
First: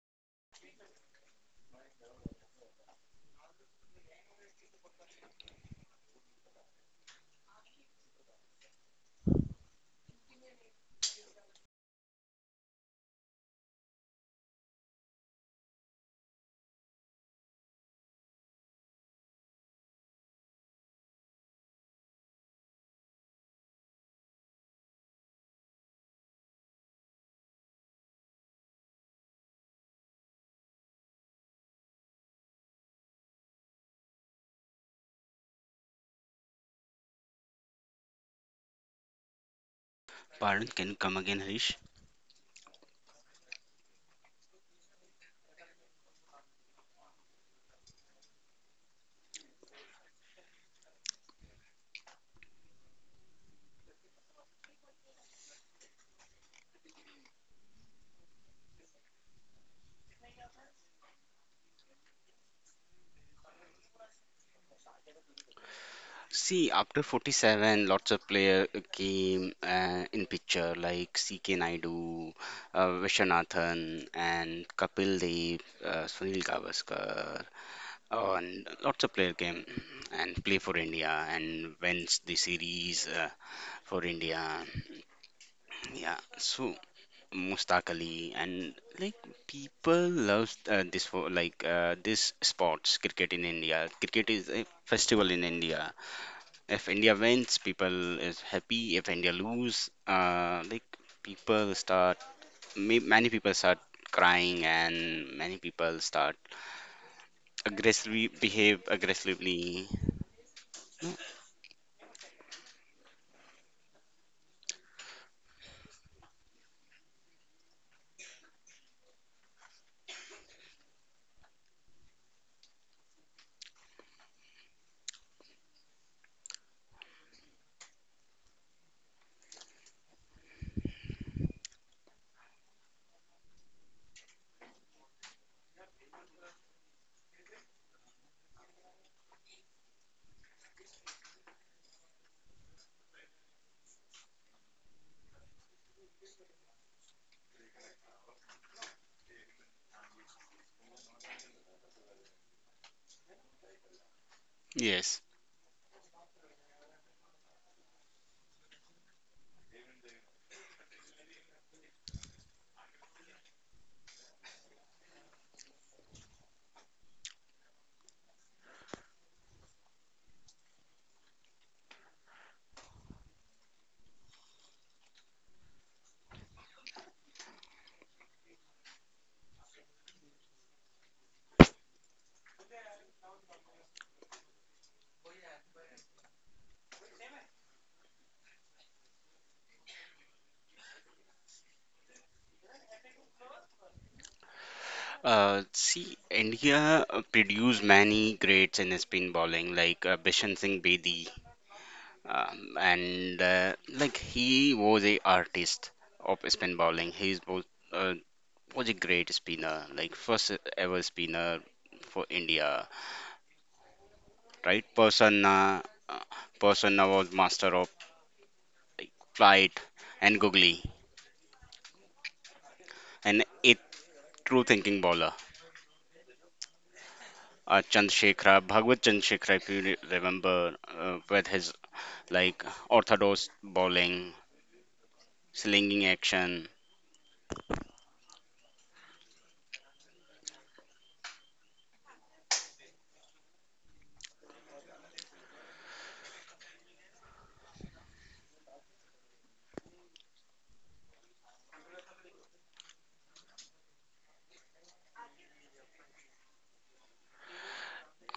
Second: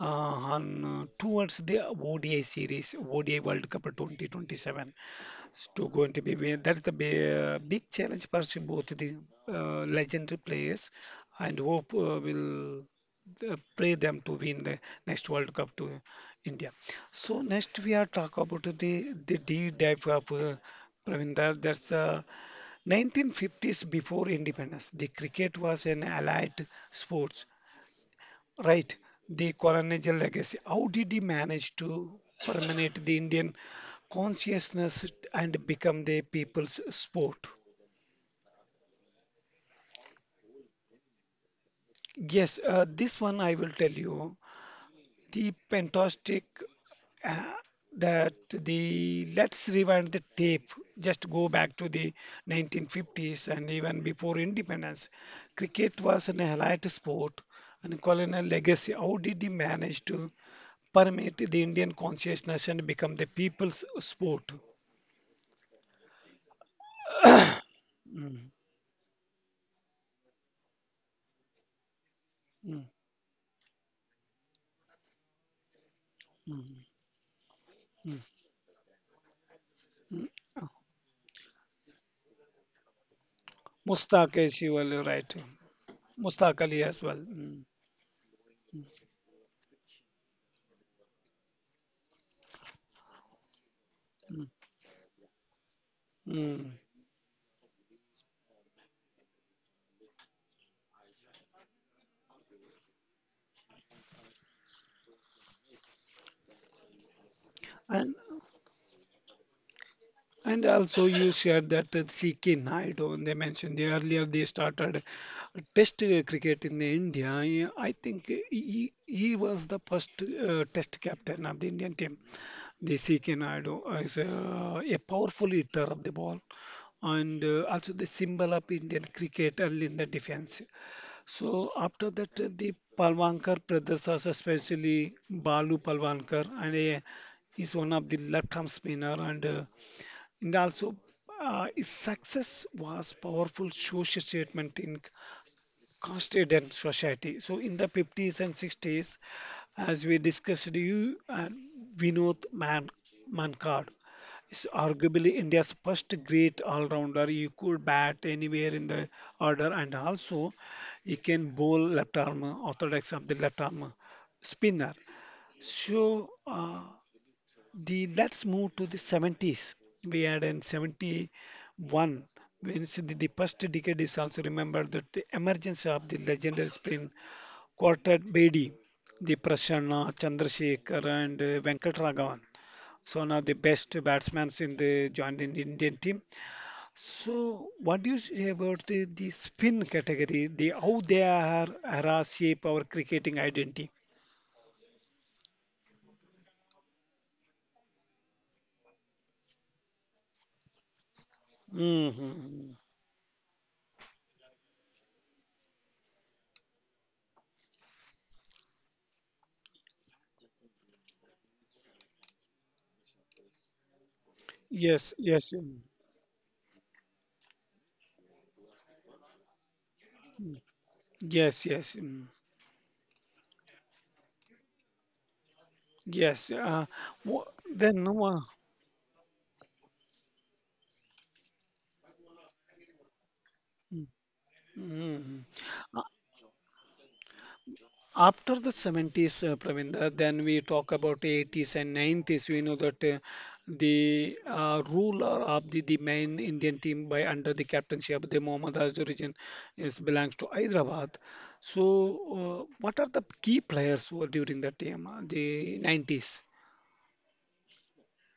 Speaker 1: uh, on towards the ODI series, ODI World Cup 2027. To going to be win. That's the big challenge for both the legendary players, and hope will pray them to win the next World Cup to India. So next we are talk about the deep dive of Pravinder. That's 1950s before independence. The cricket was an allied sport. Right, the colonial legacy. How did he manage to permeate the Indian consciousness and become the people's sport?
Speaker 2: Pardon. Can you come again, Harish?
Speaker 1: Yes, this one I will tell you. The fantastic uh, that the let's rewind the tape just go back to the 1950s and even before independence cricket was an elite sport and colonial legacy how did he manage to permeate the indian consciousness and become the people's sport.
Speaker 2: See, after 47, lots of
Speaker 1: Mm,
Speaker 2: player came in picture like CK Naidu,
Speaker 1: mm,
Speaker 2: Vishwanathan, and Kapil Dev, Sunil
Speaker 1: mm,
Speaker 2: Gavaskar,
Speaker 1: mm.
Speaker 2: oh, and lots of player came and play
Speaker 1: Uh,
Speaker 2: for India and wins the series for
Speaker 1: Mustaq is
Speaker 2: India.
Speaker 1: you are right,
Speaker 2: Yeah,
Speaker 1: mustaq
Speaker 2: so
Speaker 1: ali as well. Mm,
Speaker 2: most Ali and like people love this for like this sports cricket in India. Cricket
Speaker 1: mm,
Speaker 2: is a festival in India.
Speaker 1: mm.
Speaker 2: If India wins, people is happy. If India lose, like people start ma many people start crying and many people start
Speaker 1: and
Speaker 2: aggressively behave aggressively.
Speaker 1: And also, you shared that CK Naidu, and they mentioned the earlier they started test cricket in India. I think he was the first test captain of the Indian team. The CK Naidu is a powerful hitter of the ball and also the symbol of Indian cricket early in the defense. So after that, the Palwankar brothers, also especially Balu Palwankar, and he's one of the left-arm spinner and also, his success was powerful social statement in Constituent society. So in the 50s and 60s, as we discussed, you and Vinod Man Mankad is
Speaker 2: Yes.
Speaker 1: arguably India's first great all-rounder. He could bat anywhere in the order, and also he can bowl left arm, orthodox of the left arm spinner. So. Uh, the let's move to the 70s. We had in 71 when the first decade is also remembered that the emergence of the legendary spin quartet Bedi, the Prasanna, Chandrasekhar and Venkatragavan. So now the best batsmen in the joined in Indian team. So what do you say about the spin category, the how they are era shape our cricketing identity?
Speaker 2: See, India produced many greats in spin bowling like Bishan Singh Bedi,
Speaker 1: Hmm.
Speaker 2: and like he was a artist of spin bowling. He was uh, was a great spinner, like first ever spinner for India, right?
Speaker 1: Yes, yes, mm.
Speaker 2: Uh, Persona was master of like flight and googly,
Speaker 1: Yes, yes. Mm.
Speaker 2: and a true thinking bowler.
Speaker 1: Yes, wha- then
Speaker 2: Chandrasekhar, Bhagwat Chandrasekhar, if you remember, with his like orthodox
Speaker 1: mm,
Speaker 2: bowling,
Speaker 1: mm.
Speaker 2: slinging action.
Speaker 1: After the 70s, Pravinder, then we talk about 80s and 90s. We know that the ruler of the main Indian team by under the captaincy of the Mohammad Azhar region is belongs to Hyderabad. So, what are the key players who were during that time, the 90s?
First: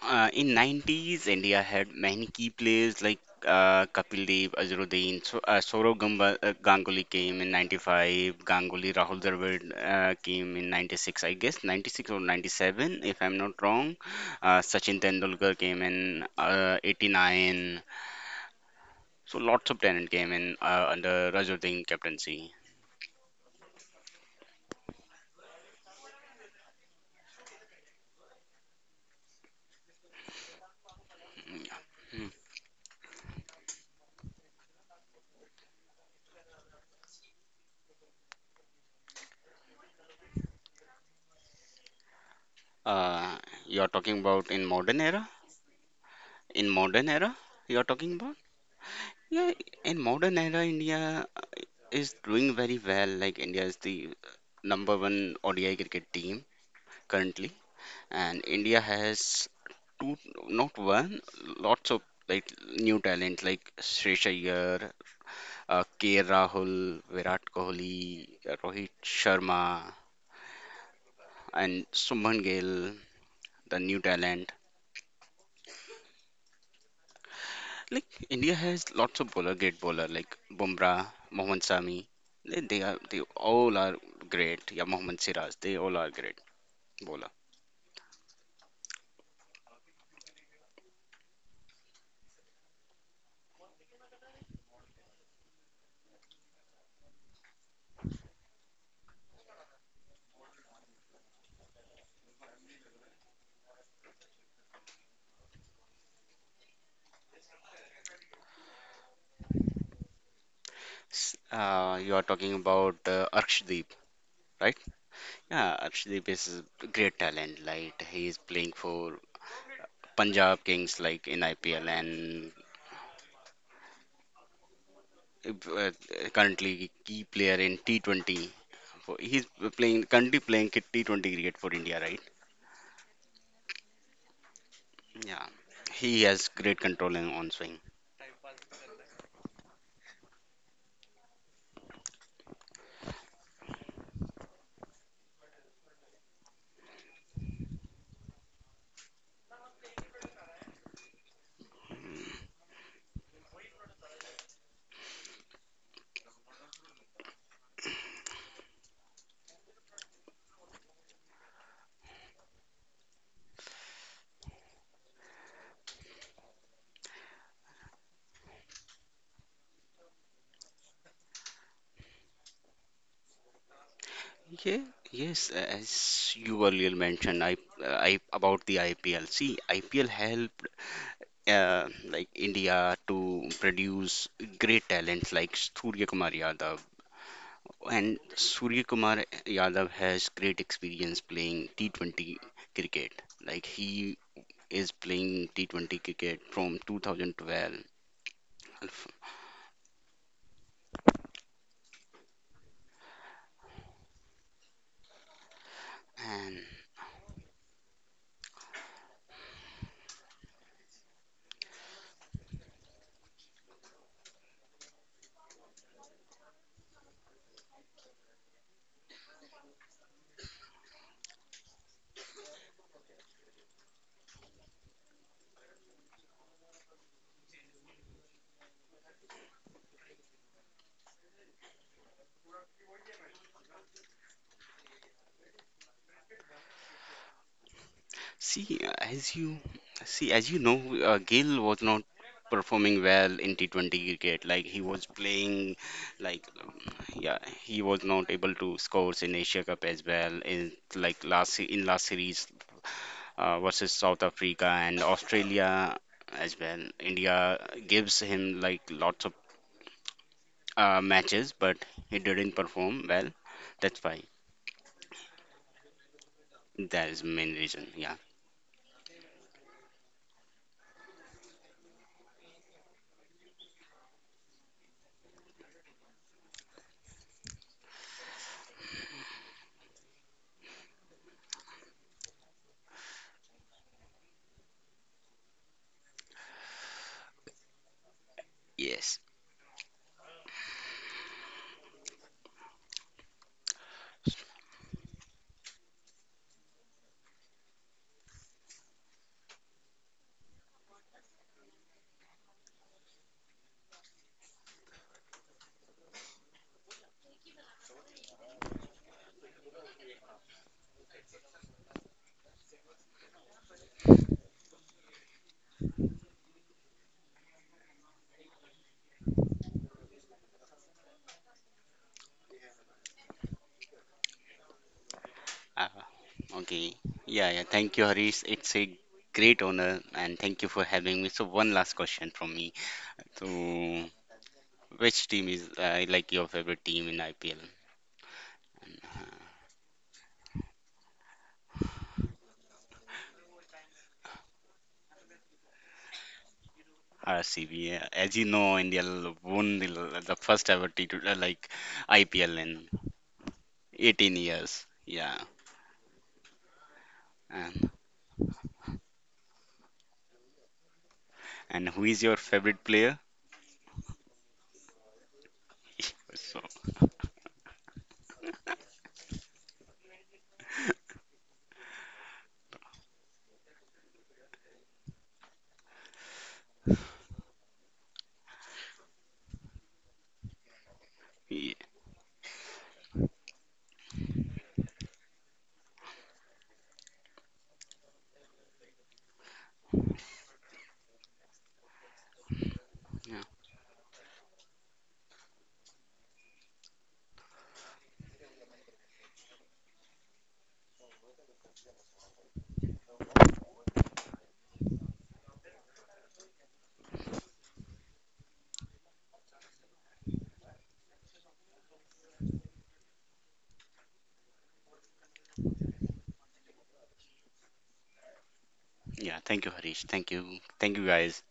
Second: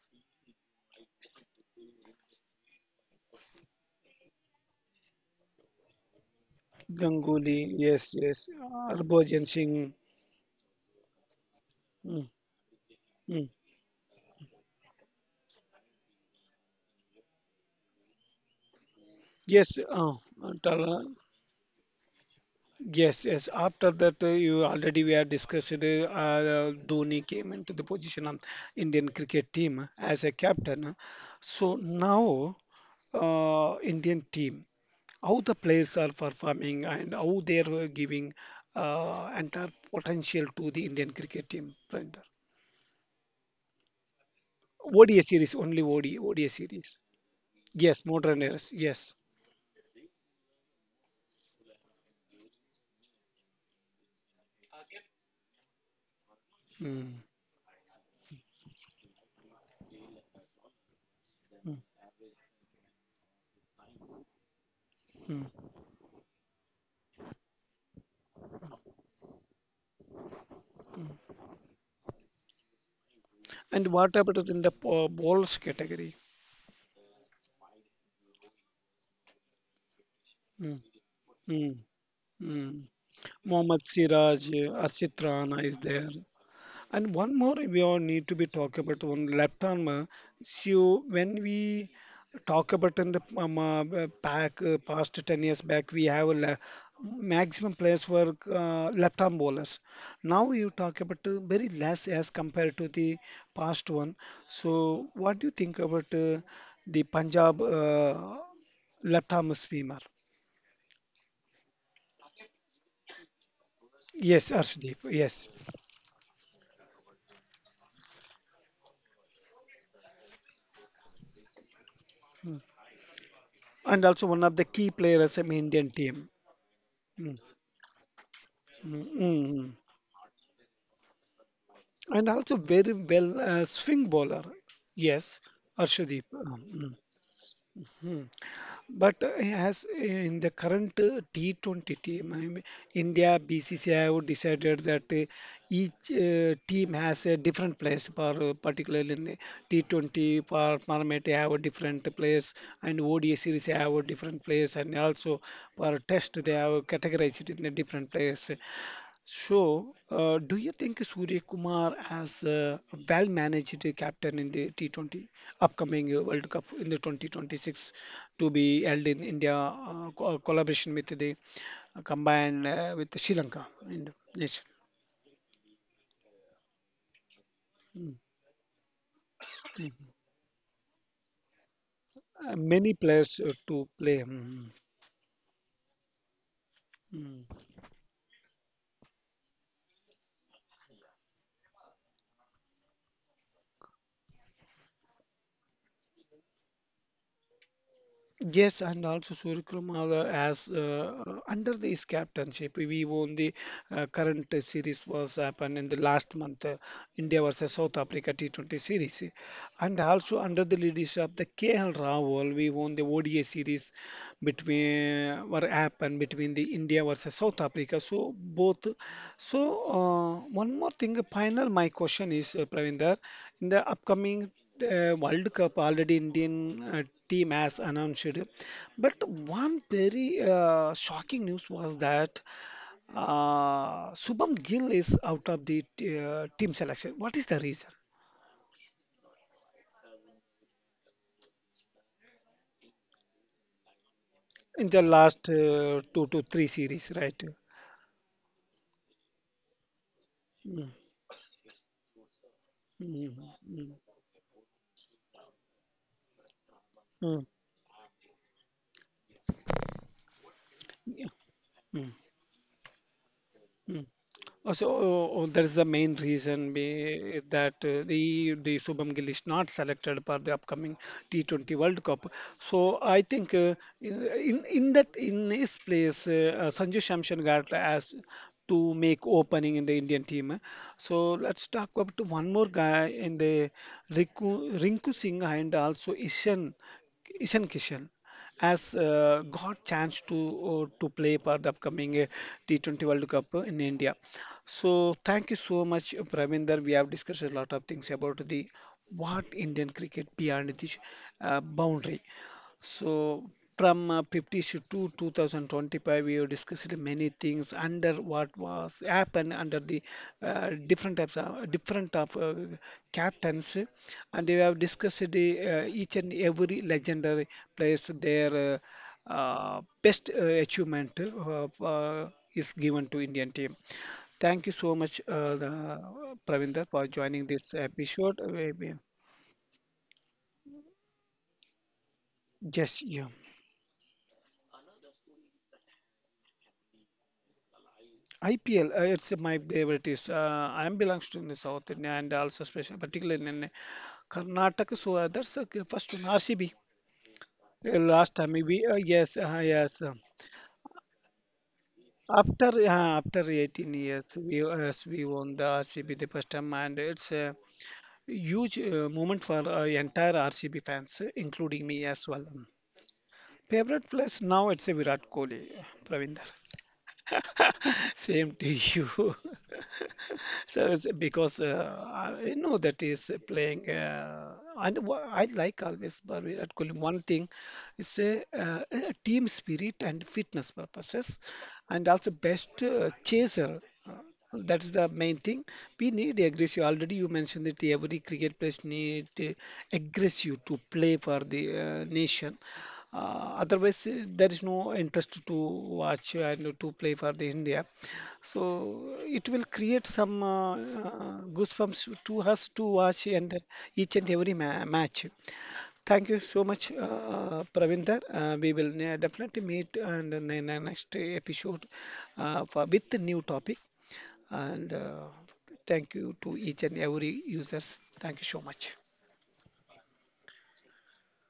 Speaker 2: In 90s, India had many key players like Kapil Dev, Azharuddin, so, Ganguly came in
Speaker 1: Ganguly, yes,
Speaker 2: 95,
Speaker 1: yes,
Speaker 2: Ganguly, Rahul
Speaker 1: Harbhajan
Speaker 2: Dravid
Speaker 1: Singh.
Speaker 2: came in 96, I guess, 96 or
Speaker 1: Mm,
Speaker 2: 97, if I'm
Speaker 1: mm.
Speaker 2: not wrong. Sachin Tendulkar came in 89. So lots
Speaker 1: Yes,
Speaker 2: of talent came in
Speaker 1: Tala.
Speaker 2: under Azharuddin captaincy.
Speaker 1: Yes, yes. After that, you already we are discussed. Dhoni came into the position of Indian cricket team as a captain. So
Speaker 2: Hmm.
Speaker 1: now, Indian team, how the players are performing and how they are giving entire potential to the Indian cricket team. Brandon.
Speaker 2: Uh, you're talking about in modern
Speaker 1: ODI
Speaker 2: era?
Speaker 1: series only ODI ODI
Speaker 2: In
Speaker 1: series.
Speaker 2: modern era, you're
Speaker 1: Yes,
Speaker 2: talking about?
Speaker 1: modern eras. Yes.
Speaker 2: Yeah, in modern era, India is doing very well. Like India is the number one ODI cricket team
Speaker 1: Mm,
Speaker 2: currently, and India has two, not one,
Speaker 1: mm,
Speaker 2: lots of like new talent like Shreyas Iyer,
Speaker 1: mm.
Speaker 2: K. Rahul, Virat Kohli, Rohit Sharma, and Subman Gill. The
Speaker 1: And
Speaker 2: new
Speaker 1: what about
Speaker 2: talent,
Speaker 1: in the balls category?
Speaker 2: like India has lots of bowler, great bowler like
Speaker 1: Mm,
Speaker 2: Bumrah, Mohammad
Speaker 1: mm,
Speaker 2: Sami.
Speaker 1: mm.
Speaker 2: They all
Speaker 1: Mohammad
Speaker 2: are
Speaker 1: Siraj,
Speaker 2: great. Yeah,
Speaker 1: Asif
Speaker 2: Mohammad Siraj.
Speaker 1: Rana is
Speaker 2: They all
Speaker 1: there.
Speaker 2: are great
Speaker 1: And
Speaker 2: bowler.
Speaker 1: one more we all need to be talk about one left arm. So when we talk about in the back past 10 years back, we have a maximum players were left arm bowlers. Now you talk about very less as compared to the past one. So what do you think about the Punjab left arm swimmer?
Speaker 2: You are talking about Arkshdeep,
Speaker 1: Yes,
Speaker 2: right?
Speaker 1: Arshdeep. Yes.
Speaker 2: Yeah, Arkshdeep is a great talent. Like he is playing for Punjab Kings, like in IPL, and
Speaker 1: Hmm. And also one of the key players in
Speaker 2: uh,
Speaker 1: Indian team.
Speaker 2: currently key
Speaker 1: Mm,
Speaker 2: player in T20.
Speaker 1: mm,
Speaker 2: For, he's
Speaker 1: mm. Mm.
Speaker 2: playing currently playing T20 cricket for India, right?
Speaker 1: And also very well swing bowler. Yes,
Speaker 2: Yeah, he
Speaker 1: Arshdeep.
Speaker 2: has
Speaker 1: Mm,
Speaker 2: great
Speaker 1: mm,
Speaker 2: control on swing.
Speaker 1: mm. But as in the current T20 team, I mean, India BCCI have decided that each team has a different place for particularly in the T20 for Parliament they have a different place and ODI series they have a different place and also for test they have categorized it in a different place. So, do you think Surya Kumar as a well-managed captain in the T20 upcoming World Cup in the 2026 to be held in India, collaboration with the combined with Sri Lanka? And yes.
Speaker 2: Yeah, yes, as you earlier mentioned,
Speaker 1: Mm.
Speaker 2: I about the IPL. See, IPL help like
Speaker 1: Many
Speaker 2: India
Speaker 1: players
Speaker 2: to
Speaker 1: to play.
Speaker 2: produce
Speaker 1: Mm.
Speaker 2: great talents like Surya Kumar Yadav.
Speaker 1: Mm.
Speaker 2: And Surya Kumar Yadav has great experience playing T20 cricket. Like he is playing T20 cricket from 2012.
Speaker 1: Yes, and also Suriyakumar as under this captainship, we won the current series was happened in the last
Speaker 2: And.
Speaker 1: month, India versus South Africa T20 series, and also under the leadership of the KL Rahul, we won the ODI series between were happened between the India versus South Africa. So one more thing, final my question is Pravinder, in the upcoming World Cup already Indian team has announced. But one very shocking news was that Shubham Gill is out of the team selection. What is the reason?
Speaker 2: See, as you as you know, Gill was not performing well in T20 cricket. Like he
Speaker 1: In the
Speaker 2: was
Speaker 1: last
Speaker 2: playing,
Speaker 1: two to
Speaker 2: like
Speaker 1: three
Speaker 2: um,
Speaker 1: series,
Speaker 2: yeah,
Speaker 1: right?
Speaker 2: he was not able to score in Asia Cup as well. In
Speaker 1: Mm,
Speaker 2: Like in last series
Speaker 1: mm,
Speaker 2: versus
Speaker 1: mm,
Speaker 2: South Africa and Australia as well. India
Speaker 1: mm,
Speaker 2: gives him like lots of
Speaker 1: yeah,
Speaker 2: matches, but
Speaker 1: mm.
Speaker 2: he didn't perform well. That's
Speaker 1: Mm.
Speaker 2: why.
Speaker 1: That is the main reason
Speaker 2: That is
Speaker 1: be,
Speaker 2: main
Speaker 1: that
Speaker 2: reason. Yeah.
Speaker 1: the Shubham Gill is not selected for the upcoming T20 World Cup. So I think in in that in his place, Sanju Shamshan got as to make opening in the Indian team. So let's talk about one more guy in the Rinku Singh and also Ishan Kishan as
Speaker 2: Yes.
Speaker 1: got chance to play for the upcoming T20 World Cup in India. So thank you so much, Pravinder. We have discussed a lot of things about the what Indian cricket beyond this boundary. So from 50s to 2025, we have discussed many things under what was happened under the different types of different of captains, and we have discussed the each and every legendary players their best achievement is given to Indian team. Thank you so much,
Speaker 2: Uh,
Speaker 1: Pravinder,
Speaker 2: okay.
Speaker 1: for joining
Speaker 2: Yeah, yeah.
Speaker 1: this
Speaker 2: Thank you,
Speaker 1: episode.
Speaker 2: Harish. It's a great honor, and thank you for having me. So, one last question from me.
Speaker 1: Just you.
Speaker 2: So, which team is like your favorite team in IPL?
Speaker 1: IPL, it's my favorite. Is I am belongs to in the South India and also especially particularly in Karnataka. So that's first one RCB.
Speaker 2: RCB, yeah.
Speaker 1: Last
Speaker 2: As you
Speaker 1: time
Speaker 2: know,
Speaker 1: we
Speaker 2: India won the first ever like IPL
Speaker 1: after
Speaker 2: in
Speaker 1: uh, after 18
Speaker 2: 18
Speaker 1: years
Speaker 2: years.
Speaker 1: we
Speaker 2: Yeah.
Speaker 1: won the RCB the first time and it's a
Speaker 2: And,
Speaker 1: huge moment for entire RCB fans, including
Speaker 2: and
Speaker 1: me
Speaker 2: who is
Speaker 1: as
Speaker 2: your
Speaker 1: well.
Speaker 2: favorite player?
Speaker 1: Favorite place now it's a Virat Kohli,
Speaker 2: (laughs)
Speaker 1: Pravinder.
Speaker 2: So,
Speaker 1: (laughs) Same to you. (laughs) So it's because I know that is playing, I like always, but we are calling one thing. It's a team spirit and fitness purposes,
Speaker 2: yeah.
Speaker 1: and also best chaser. Uh, that is the main thing. We need aggressive. Already you mentioned that every cricket player need aggressive to play for the nation.
Speaker 2: Yeah.
Speaker 1: Otherwise, there is no interest to watch and to play for the India. So it will create some goosebumps to us to watch and each and every ma match. Thank you so much, Pravinder. We will definitely meet and in the next episode with the new topic. And thank you to each and every users. Thank you so much.
Speaker 2: Yeah, thank you, Harish. Thank you. Thank you, guys.